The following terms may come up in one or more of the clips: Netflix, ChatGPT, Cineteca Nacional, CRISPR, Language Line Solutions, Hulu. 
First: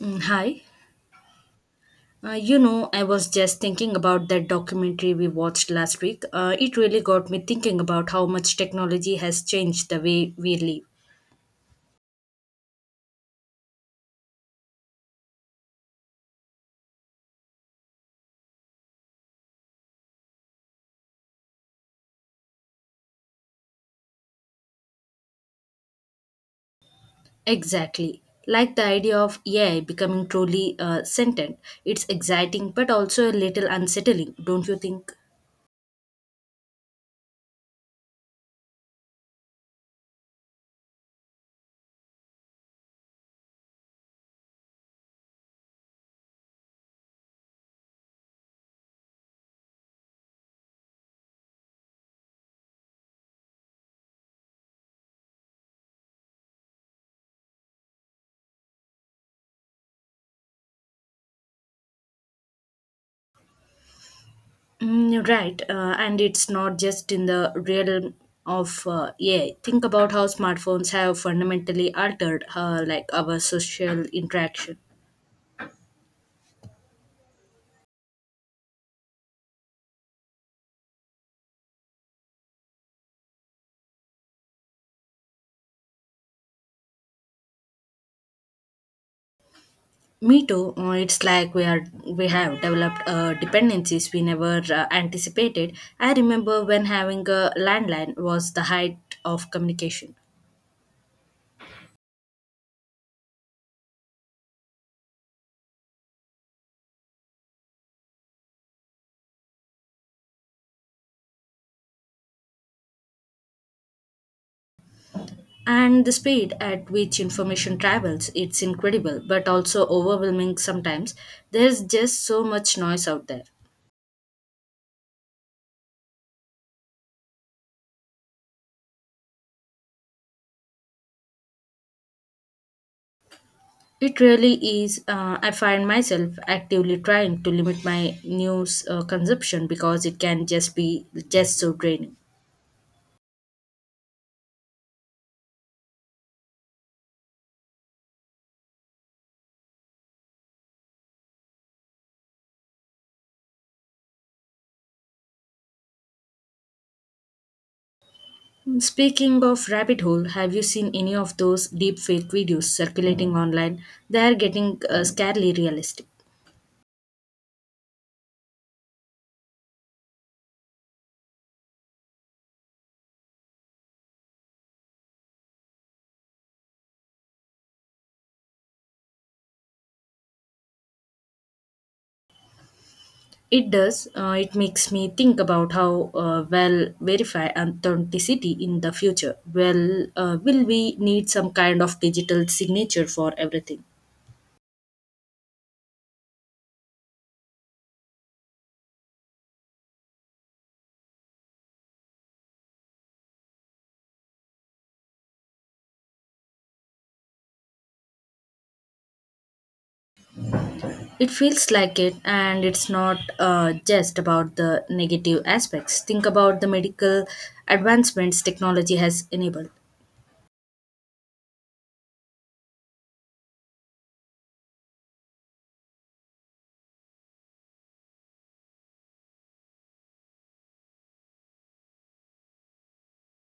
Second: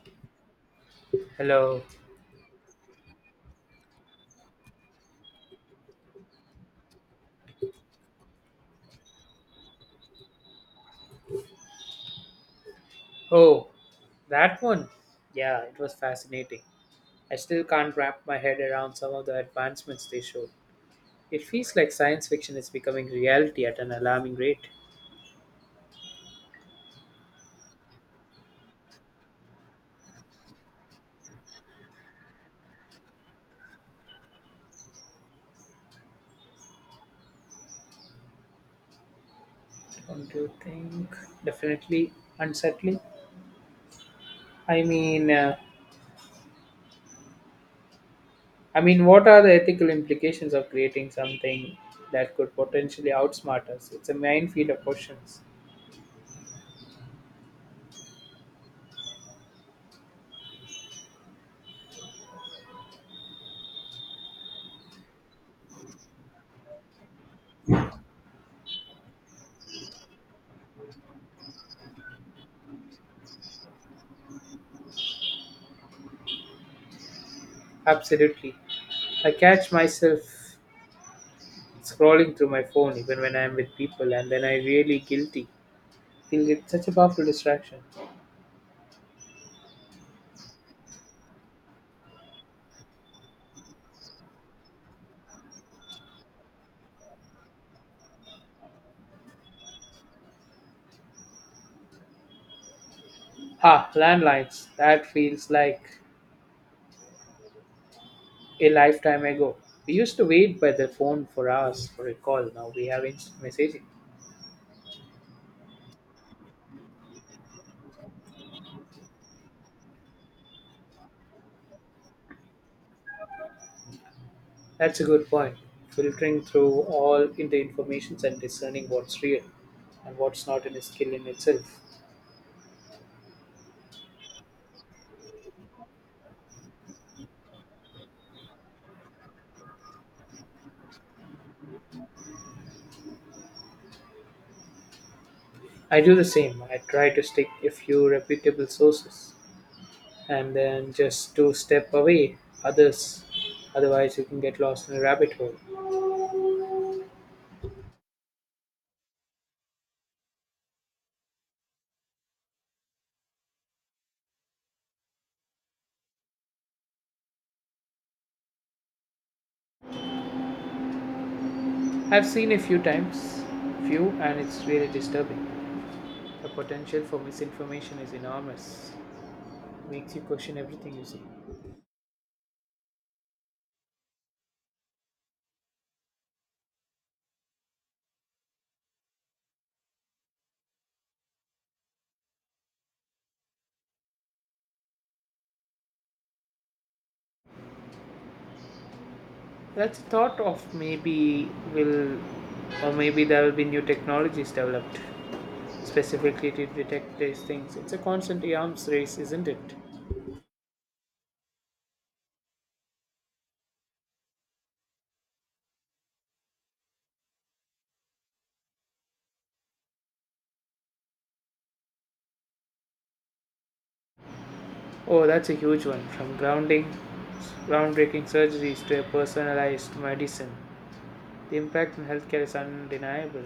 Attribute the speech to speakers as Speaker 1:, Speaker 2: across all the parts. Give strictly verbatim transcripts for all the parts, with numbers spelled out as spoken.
Speaker 1: Mm, hi.
Speaker 2: Hello.
Speaker 1: Uh, you know, I was just thinking about that documentary we watched last week. Uh, it really got me thinking about how much technology has changed the way we live.
Speaker 2: Oh, that one. Yeah, it was fascinating. I still can't wrap my head around some of the advancements they showed. It feels like science fiction is becoming reality at an alarming rate.
Speaker 1: Exactly. Like the idea of A I becoming truly uh, sentient. It's exciting but also a little unsettling, don't you think?
Speaker 2: Don't you think? Definitely unsettling. I mean, uh, I mean, what are the ethical implications of creating something that could potentially outsmart us? It's a minefield of questions.
Speaker 1: Mm, right. Uh, and it's not just in the realm of uh, A I. Think about how smartphones have fundamentally altered uh, like our social interaction.
Speaker 2: Absolutely. I catch myself scrolling through my phone even when I'm with people, and then I really guilty feels it's such a powerful distraction.
Speaker 1: Me too. Uh, It's like we are we have developed uh, dependencies we never uh, anticipated. I remember when having a landline was the height of communication,
Speaker 2: Ah, landlines. That feels like a lifetime ago. We used to wait by the phone for hours for a call. Now we have instant messaging.
Speaker 1: and the speed at which information travels, it's incredible, but also overwhelming sometimes. There's just so much noise out there.
Speaker 2: That's a good point. Filtering through all in the informations and discerning what's real and what's not in a skill in itself.
Speaker 1: It really is. Uh, I find myself actively trying to limit my news uh, consumption because it can just be just so draining.
Speaker 2: I do the same. I try to stick a few reputable sources and then just to step away others. Otherwise, you can get lost in a rabbit hole.
Speaker 1: Speaking of rabbit hole, have you seen any of those deep fake videos circulating online? They are getting uh, scarily realistic.
Speaker 2: I've seen a few times, few, and it's really disturbing. The potential for misinformation is enormous. Makes you question everything you see.
Speaker 1: It does. Uh, it makes me think about how uh, well verify authenticity in the future. Well, uh, will we need some kind of digital signature for everything?
Speaker 2: That's the thought of maybe will, or maybe there will be new technologies developed specifically to detect these things. It's a constant arms race, isn't it?
Speaker 1: It feels like it, and it's not uh, just about the negative aspects. Think about the medical advancements technology has enabled.
Speaker 2: Oh, that's a huge one. From grounding, groundbreaking surgeries to a personalized medicine, the impact on healthcare is undeniable.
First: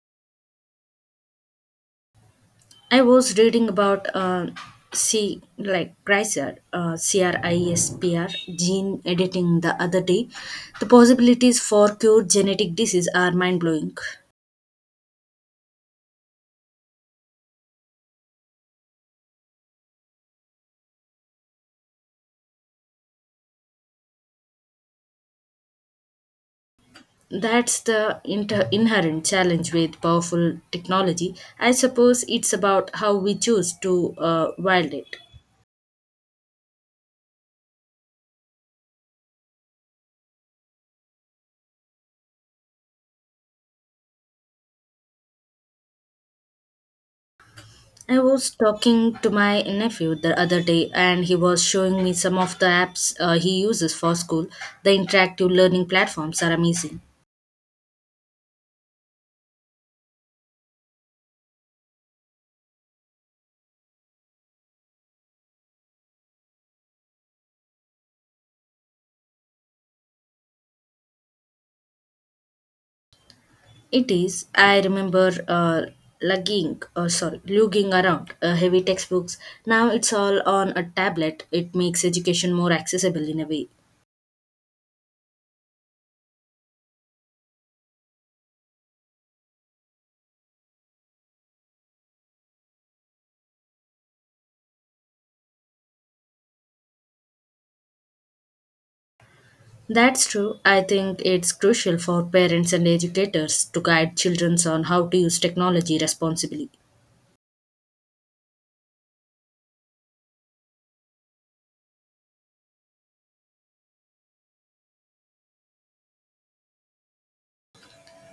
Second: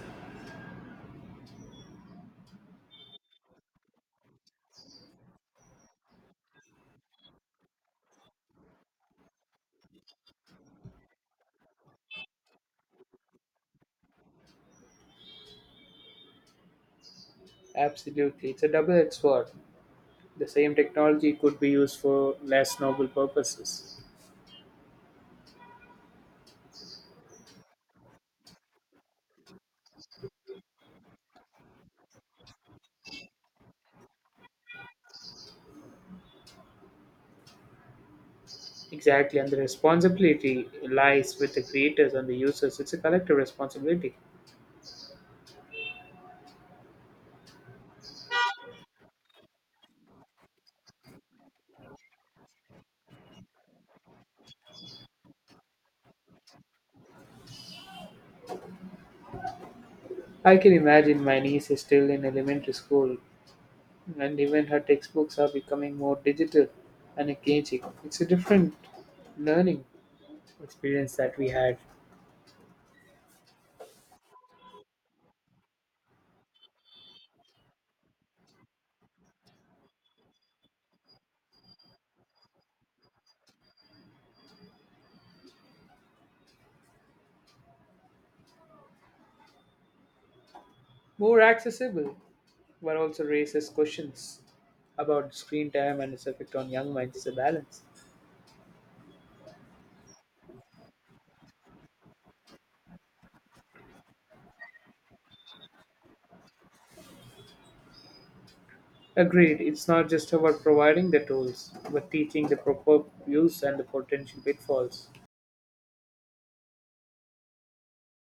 Speaker 1: I was reading about uh, C like CRISPR, uh, CRISPR gene editing the other day. The possibilities for cure genetic disease are mind blowing.
Speaker 2: Absolutely, it's a double-edged sword. The same technology could be used for less noble purposes.
Speaker 1: That's the inter- inherent challenge with powerful technology. I suppose it's about how we choose to uh, wield it.
Speaker 2: Exactly, and the responsibility lies with the creators and the users. It's a collective responsibility.
Speaker 1: I was talking to my nephew the other day, and he was showing me some of the apps uh, he uses for school. The interactive learning platforms are amazing.
Speaker 2: I can imagine my niece is still in elementary school, and even her textbooks are becoming more digital and engaging. It's a different learning experience that we had.
Speaker 1: It is. I remember uh, lugging, or sorry, lugging around uh, heavy textbooks. Now it's all on a tablet. It makes education more accessible in a way.
Speaker 2: More accessible, but also raises questions about screen time and its effect on young minds. It's a balance.
Speaker 1: That's true. I think it's crucial for parents and educators to guide children on how to use technology responsibly.
Speaker 2: Agreed, it's not just about providing the tools, but teaching the proper use and the potential pitfalls.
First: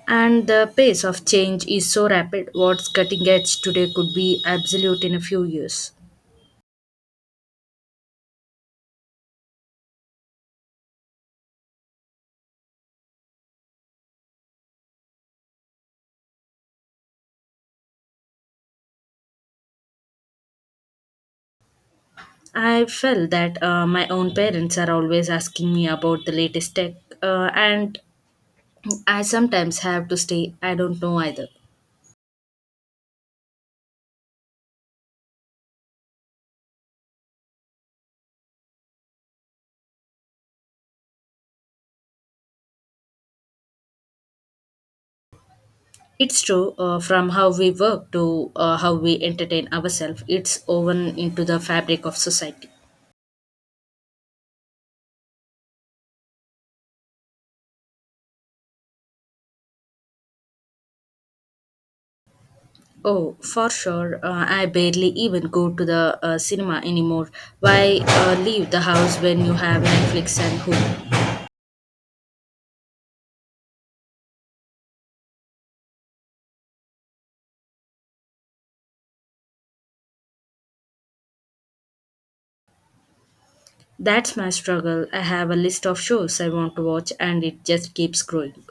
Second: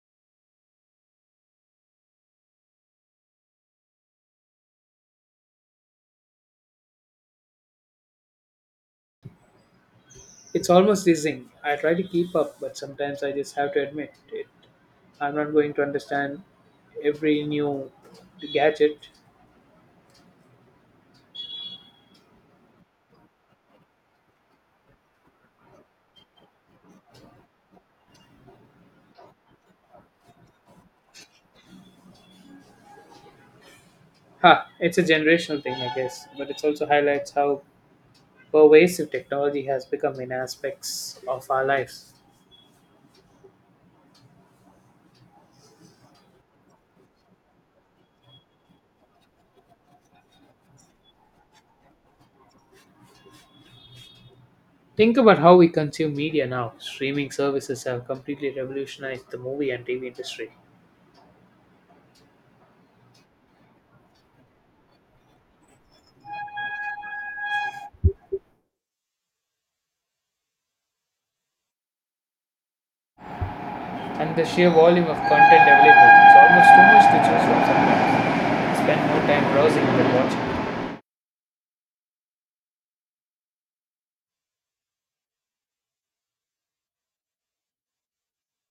Speaker 1: And the pace of change is so rapid, what's cutting edge today could be absolute in a few years.
Speaker 2: It's almost dizzying. I try to keep up, but sometimes I just have to admit it. I'm not going to understand every new gadget.
Speaker 1: I felt that. Uh, my own parents are always asking me about the latest tech, uh, and I sometimes have to stay, I don't know either.
Speaker 2: Ha, it's a generational thing, I guess, but it also highlights how pervasive technology has become in aspects of our lives.
Speaker 1: It's true, uh, from how we work to uh, how we entertain ourselves, it's woven into the fabric of society.
Speaker 2: Think about how we consume media now. Streaming services have completely revolutionized the movie and T V industry.
Speaker 1: Oh, for sure, uh, I barely even go to the uh, cinema anymore. Why uh, leave the house when you have Netflix and Hulu?
Speaker 2: And the sheer volume of content available. It's almost too much to choose from sometimes. Spend more time browsing than watching.
Speaker 1: That's my struggle. I have a list of shows I want to watch and it just keeps growing.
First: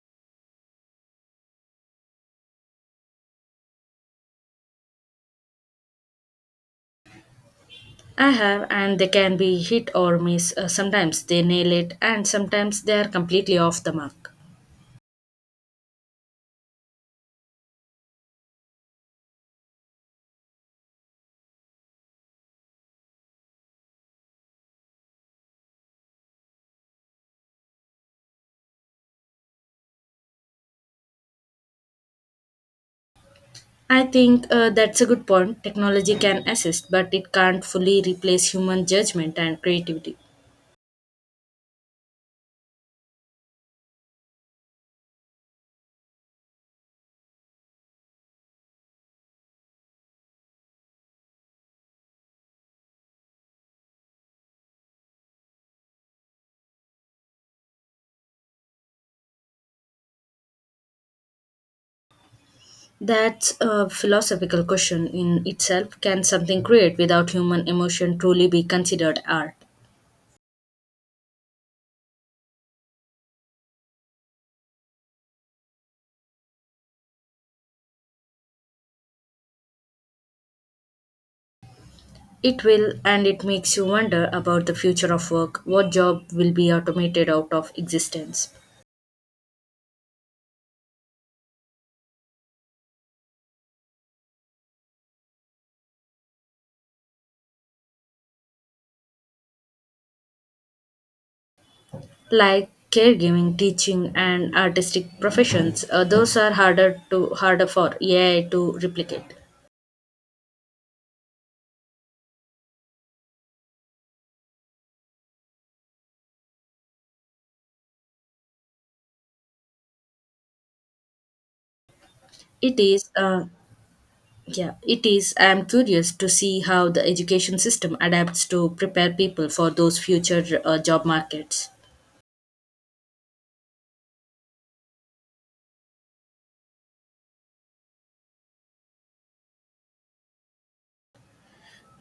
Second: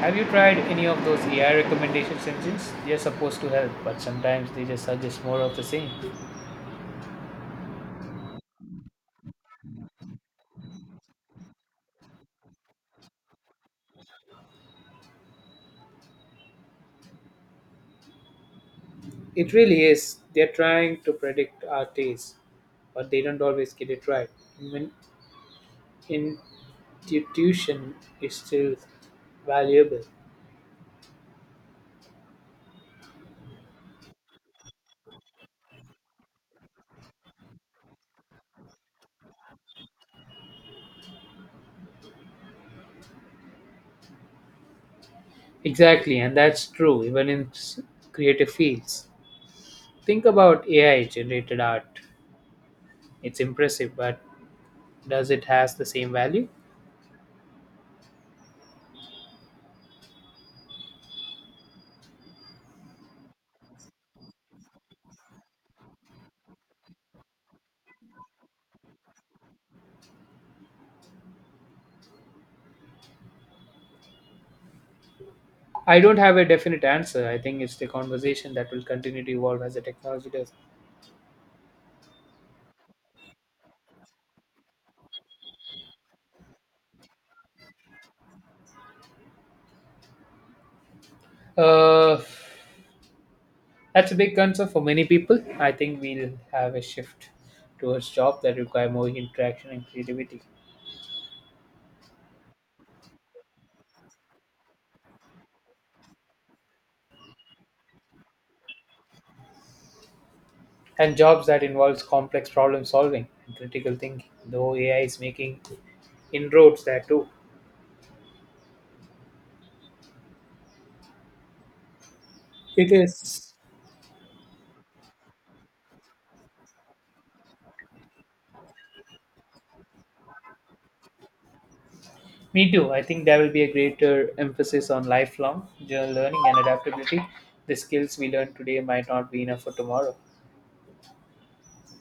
Speaker 2: Have you tried any of those A I recommendations engines? They're supposed to help, but sometimes they just suggest more of the same.
Speaker 1: I have, and they can be hit or miss. Uh, sometimes they nail it, and sometimes they are completely off the mark.
Speaker 2: It really is. They're trying to predict our tastes, but they don't always get it right. When intuition is still valuable.
Speaker 1: I think uh, that's a good point. Technology can assist, but it can't fully replace human judgment and creativity.
Speaker 2: Exactly, and that's true even in s- creative fields. Think about A I generated art. It's impressive, but does it has the same value?
Speaker 1: That's a philosophical question in itself. Can something create without human emotion truly be considered art?
Speaker 2: I don't have a definite answer. I think it's the conversation that will continue to evolve as the technology does.
Speaker 1: It will, and it makes you wonder about the future of work. What job will be automated out of existence?
Speaker 2: Uh, that's a big concern for many people. I think we'll have a shift towards jobs that require more interaction and creativity,
Speaker 1: Like caregiving, teaching, and artistic professions. Uh, those are harder to harder for A I to replicate.
Speaker 2: and jobs that involves complex problem solving and critical thinking. Though A I is making inroads there too.
Speaker 1: It
Speaker 2: It
Speaker 1: is uh,
Speaker 2: is.
Speaker 1: Yeah, it is. I am curious to see how the education system adapts to prepare people for those future uh, job markets.
Speaker 2: Me too. I think there will be a greater emphasis on lifelong general learning and adaptability. The skills we learn today might not be enough for tomorrow.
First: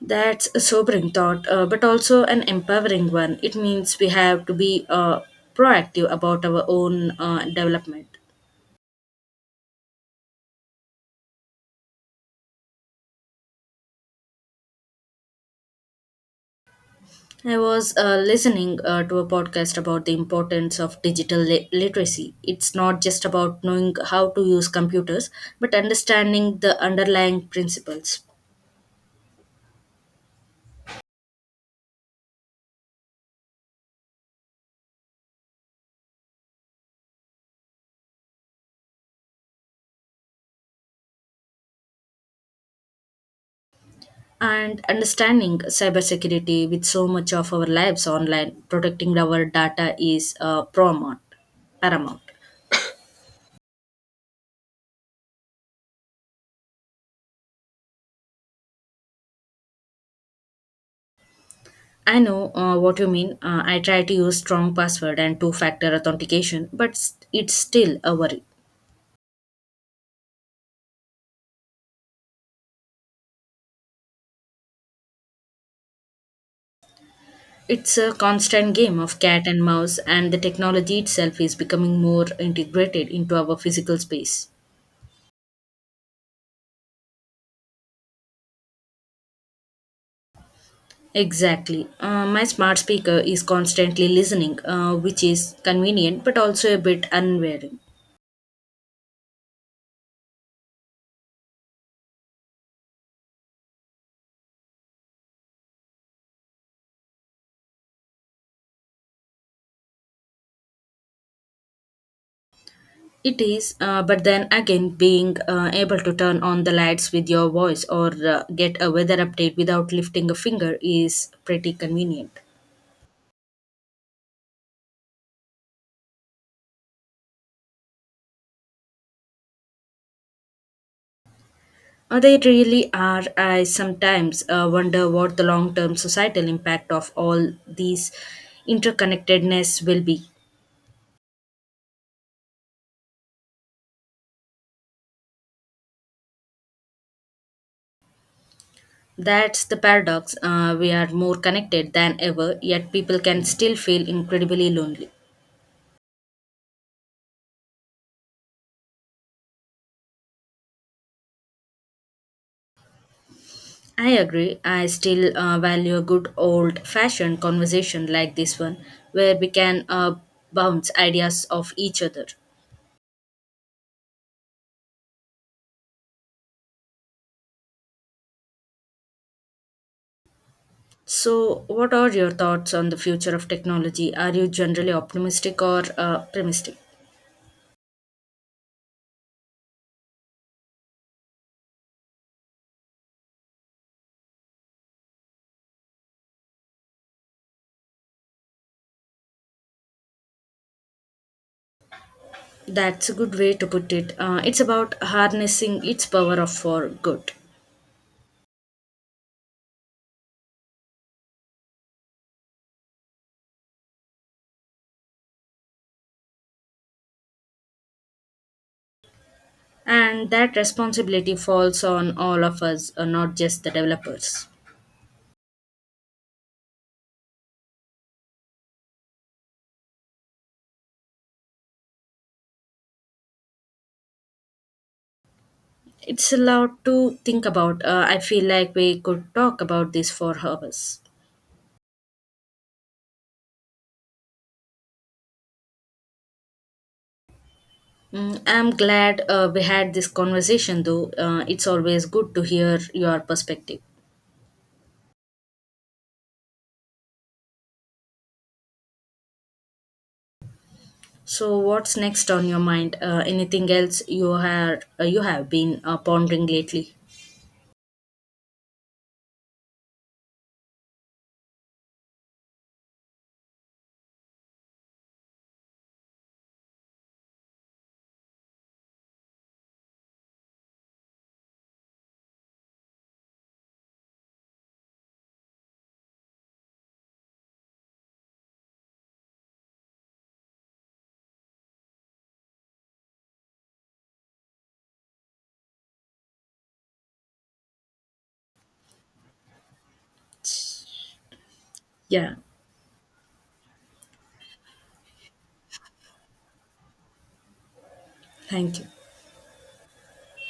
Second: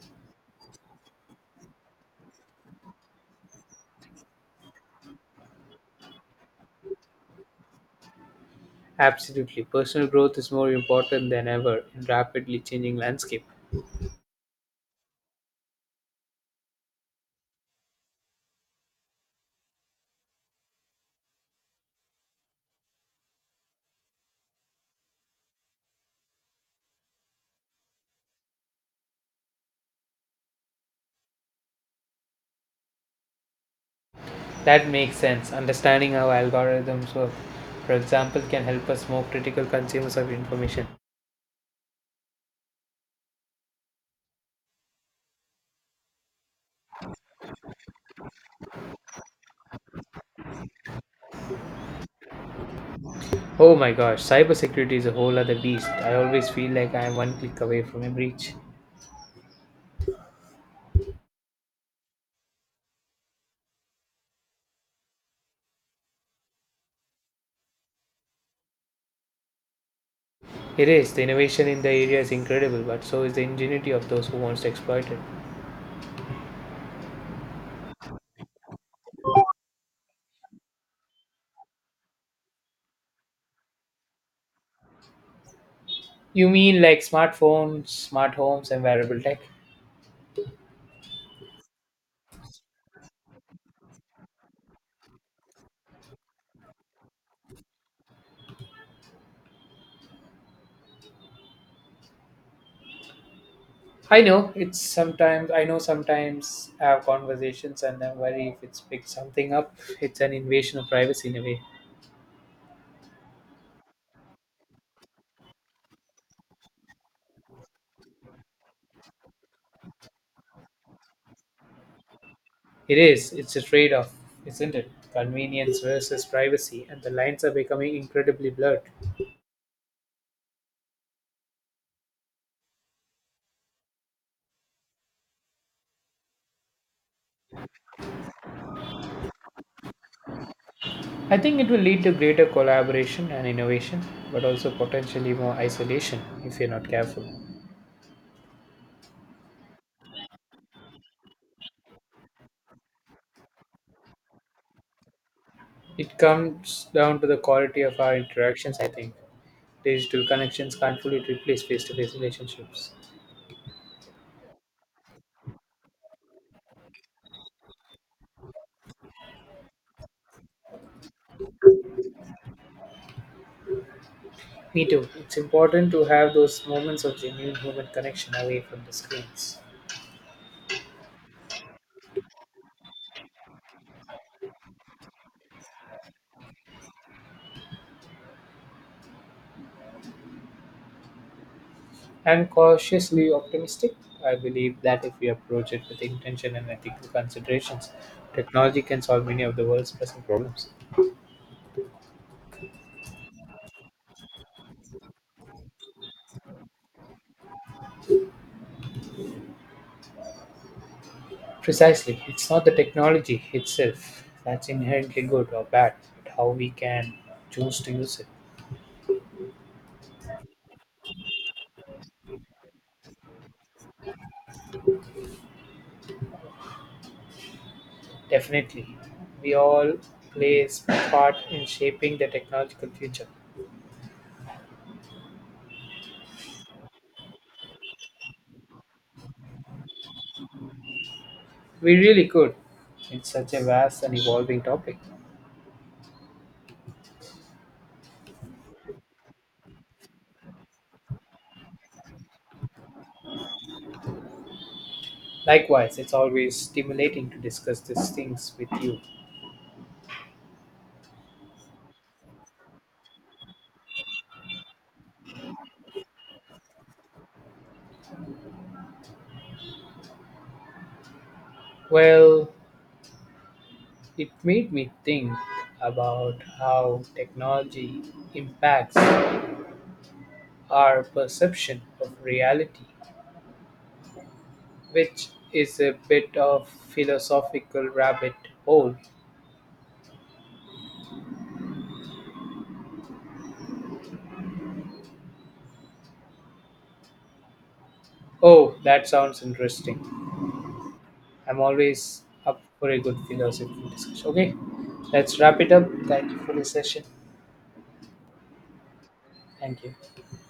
Speaker 1: That's a sobering thought, uh, but also an empowering one. It means we have to be uh, proactive about our own uh, development.
Speaker 2: Absolutely. Personal growth is more important than ever in rapidly changing landscape.
Speaker 1: I was uh, listening uh, to a podcast about the importance of digital li- literacy. It's not just about knowing how to use computers, but understanding the underlying principles.
Speaker 2: That makes sense. Understanding how algorithms work, for example, can help us more critical consumers of information.
Speaker 1: And understanding cybersecurity, with so much of our lives online, protecting our data is uh, paramount paramount.
Speaker 2: Oh my gosh, cybersecurity is a whole other beast. I always feel like I am one click away from a breach.
Speaker 1: I know uh, what you mean. uh, I try to use strong password and two factor authentication, but s- it's still a worry.
Speaker 2: It is. The innovation in the area is incredible, but so is the ingenuity of those who wants to exploit it.
Speaker 1: It's a constant game of cat and mouse, and the technology itself is becoming more integrated into our physical space.
Speaker 2: You mean like smartphones, smart homes, and wearable tech?
Speaker 1: Exactly. Uh, my smart speaker is constantly listening, uh, which is convenient but also a bit unwary.
Speaker 2: I know it's sometimes. I know sometimes I have conversations and I worry if it's picked something up. It's an invasion of privacy in a way.
Speaker 1: It is, uh, but then again, being uh, able to turn on the lights with your voice or uh, get a weather update without lifting a finger is pretty convenient.
Speaker 2: It is. It's a trade-off, isn't it? Convenience versus privacy, and the lines are becoming incredibly blurred.
Speaker 1: Uh, they really are. I sometimes uh, wonder what the long term societal impact of all these interconnectedness will be.
Speaker 2: I think it will lead to greater collaboration and innovation, but also potentially more isolation if you're not careful.
Speaker 1: That's the paradox. Uh, we are more connected than ever, yet people can still feel incredibly lonely.
Speaker 2: It comes down to the quality of our interactions, I think. Digital connections can't fully replace face to face relationships.
Speaker 1: I agree. I still uh, value a good old fashioned conversation like this one, where we can uh, bounce ideas off each other.
Speaker 2: Me too. It's important to have those moments of genuine human connection away from the screens.
Speaker 1: So, what are your thoughts on the future of technology? Are you generally optimistic or uh, pessimistic?
Speaker 2: I'm cautiously optimistic. I believe that if we approach it with intention and ethical considerations, technology can solve many of the world's pressing problems.
Speaker 1: That's a good way to put it. Uh, it's about harnessing its power of for good.
Speaker 2: Precisely. It's not the technology itself that's inherently good or bad, but how we can choose to use it.
Speaker 1: And that responsibility falls on all of us, uh, not just the developers.
Speaker 2: Definitely. We all play a part in shaping the technological future.
Speaker 1: It's a lot to think about. Uh, I feel like we could talk about this for hours.
Speaker 2: We really could. It's such a vast and evolving topic.
Speaker 1: Mm, I'm glad uh, we had this conversation, though. Uh, it's always good to hear your perspective.
Speaker 2: Likewise, it's always stimulating to discuss these things with you.
Speaker 1: So, what's next on your mind? Uh, anything else you have uh, you have been uh, pondering lately?
Speaker 2: Well, it made me think about how technology impacts our perception of reality, which is a bit of philosophical rabbit hole. Oh, that sounds interesting. I'm always
Speaker 1: Yeah,
Speaker 2: up for a good philosophy discussion. Okay, let's wrap it up. Thank you for the session.
Speaker 1: thank you.
Speaker 2: Thank you.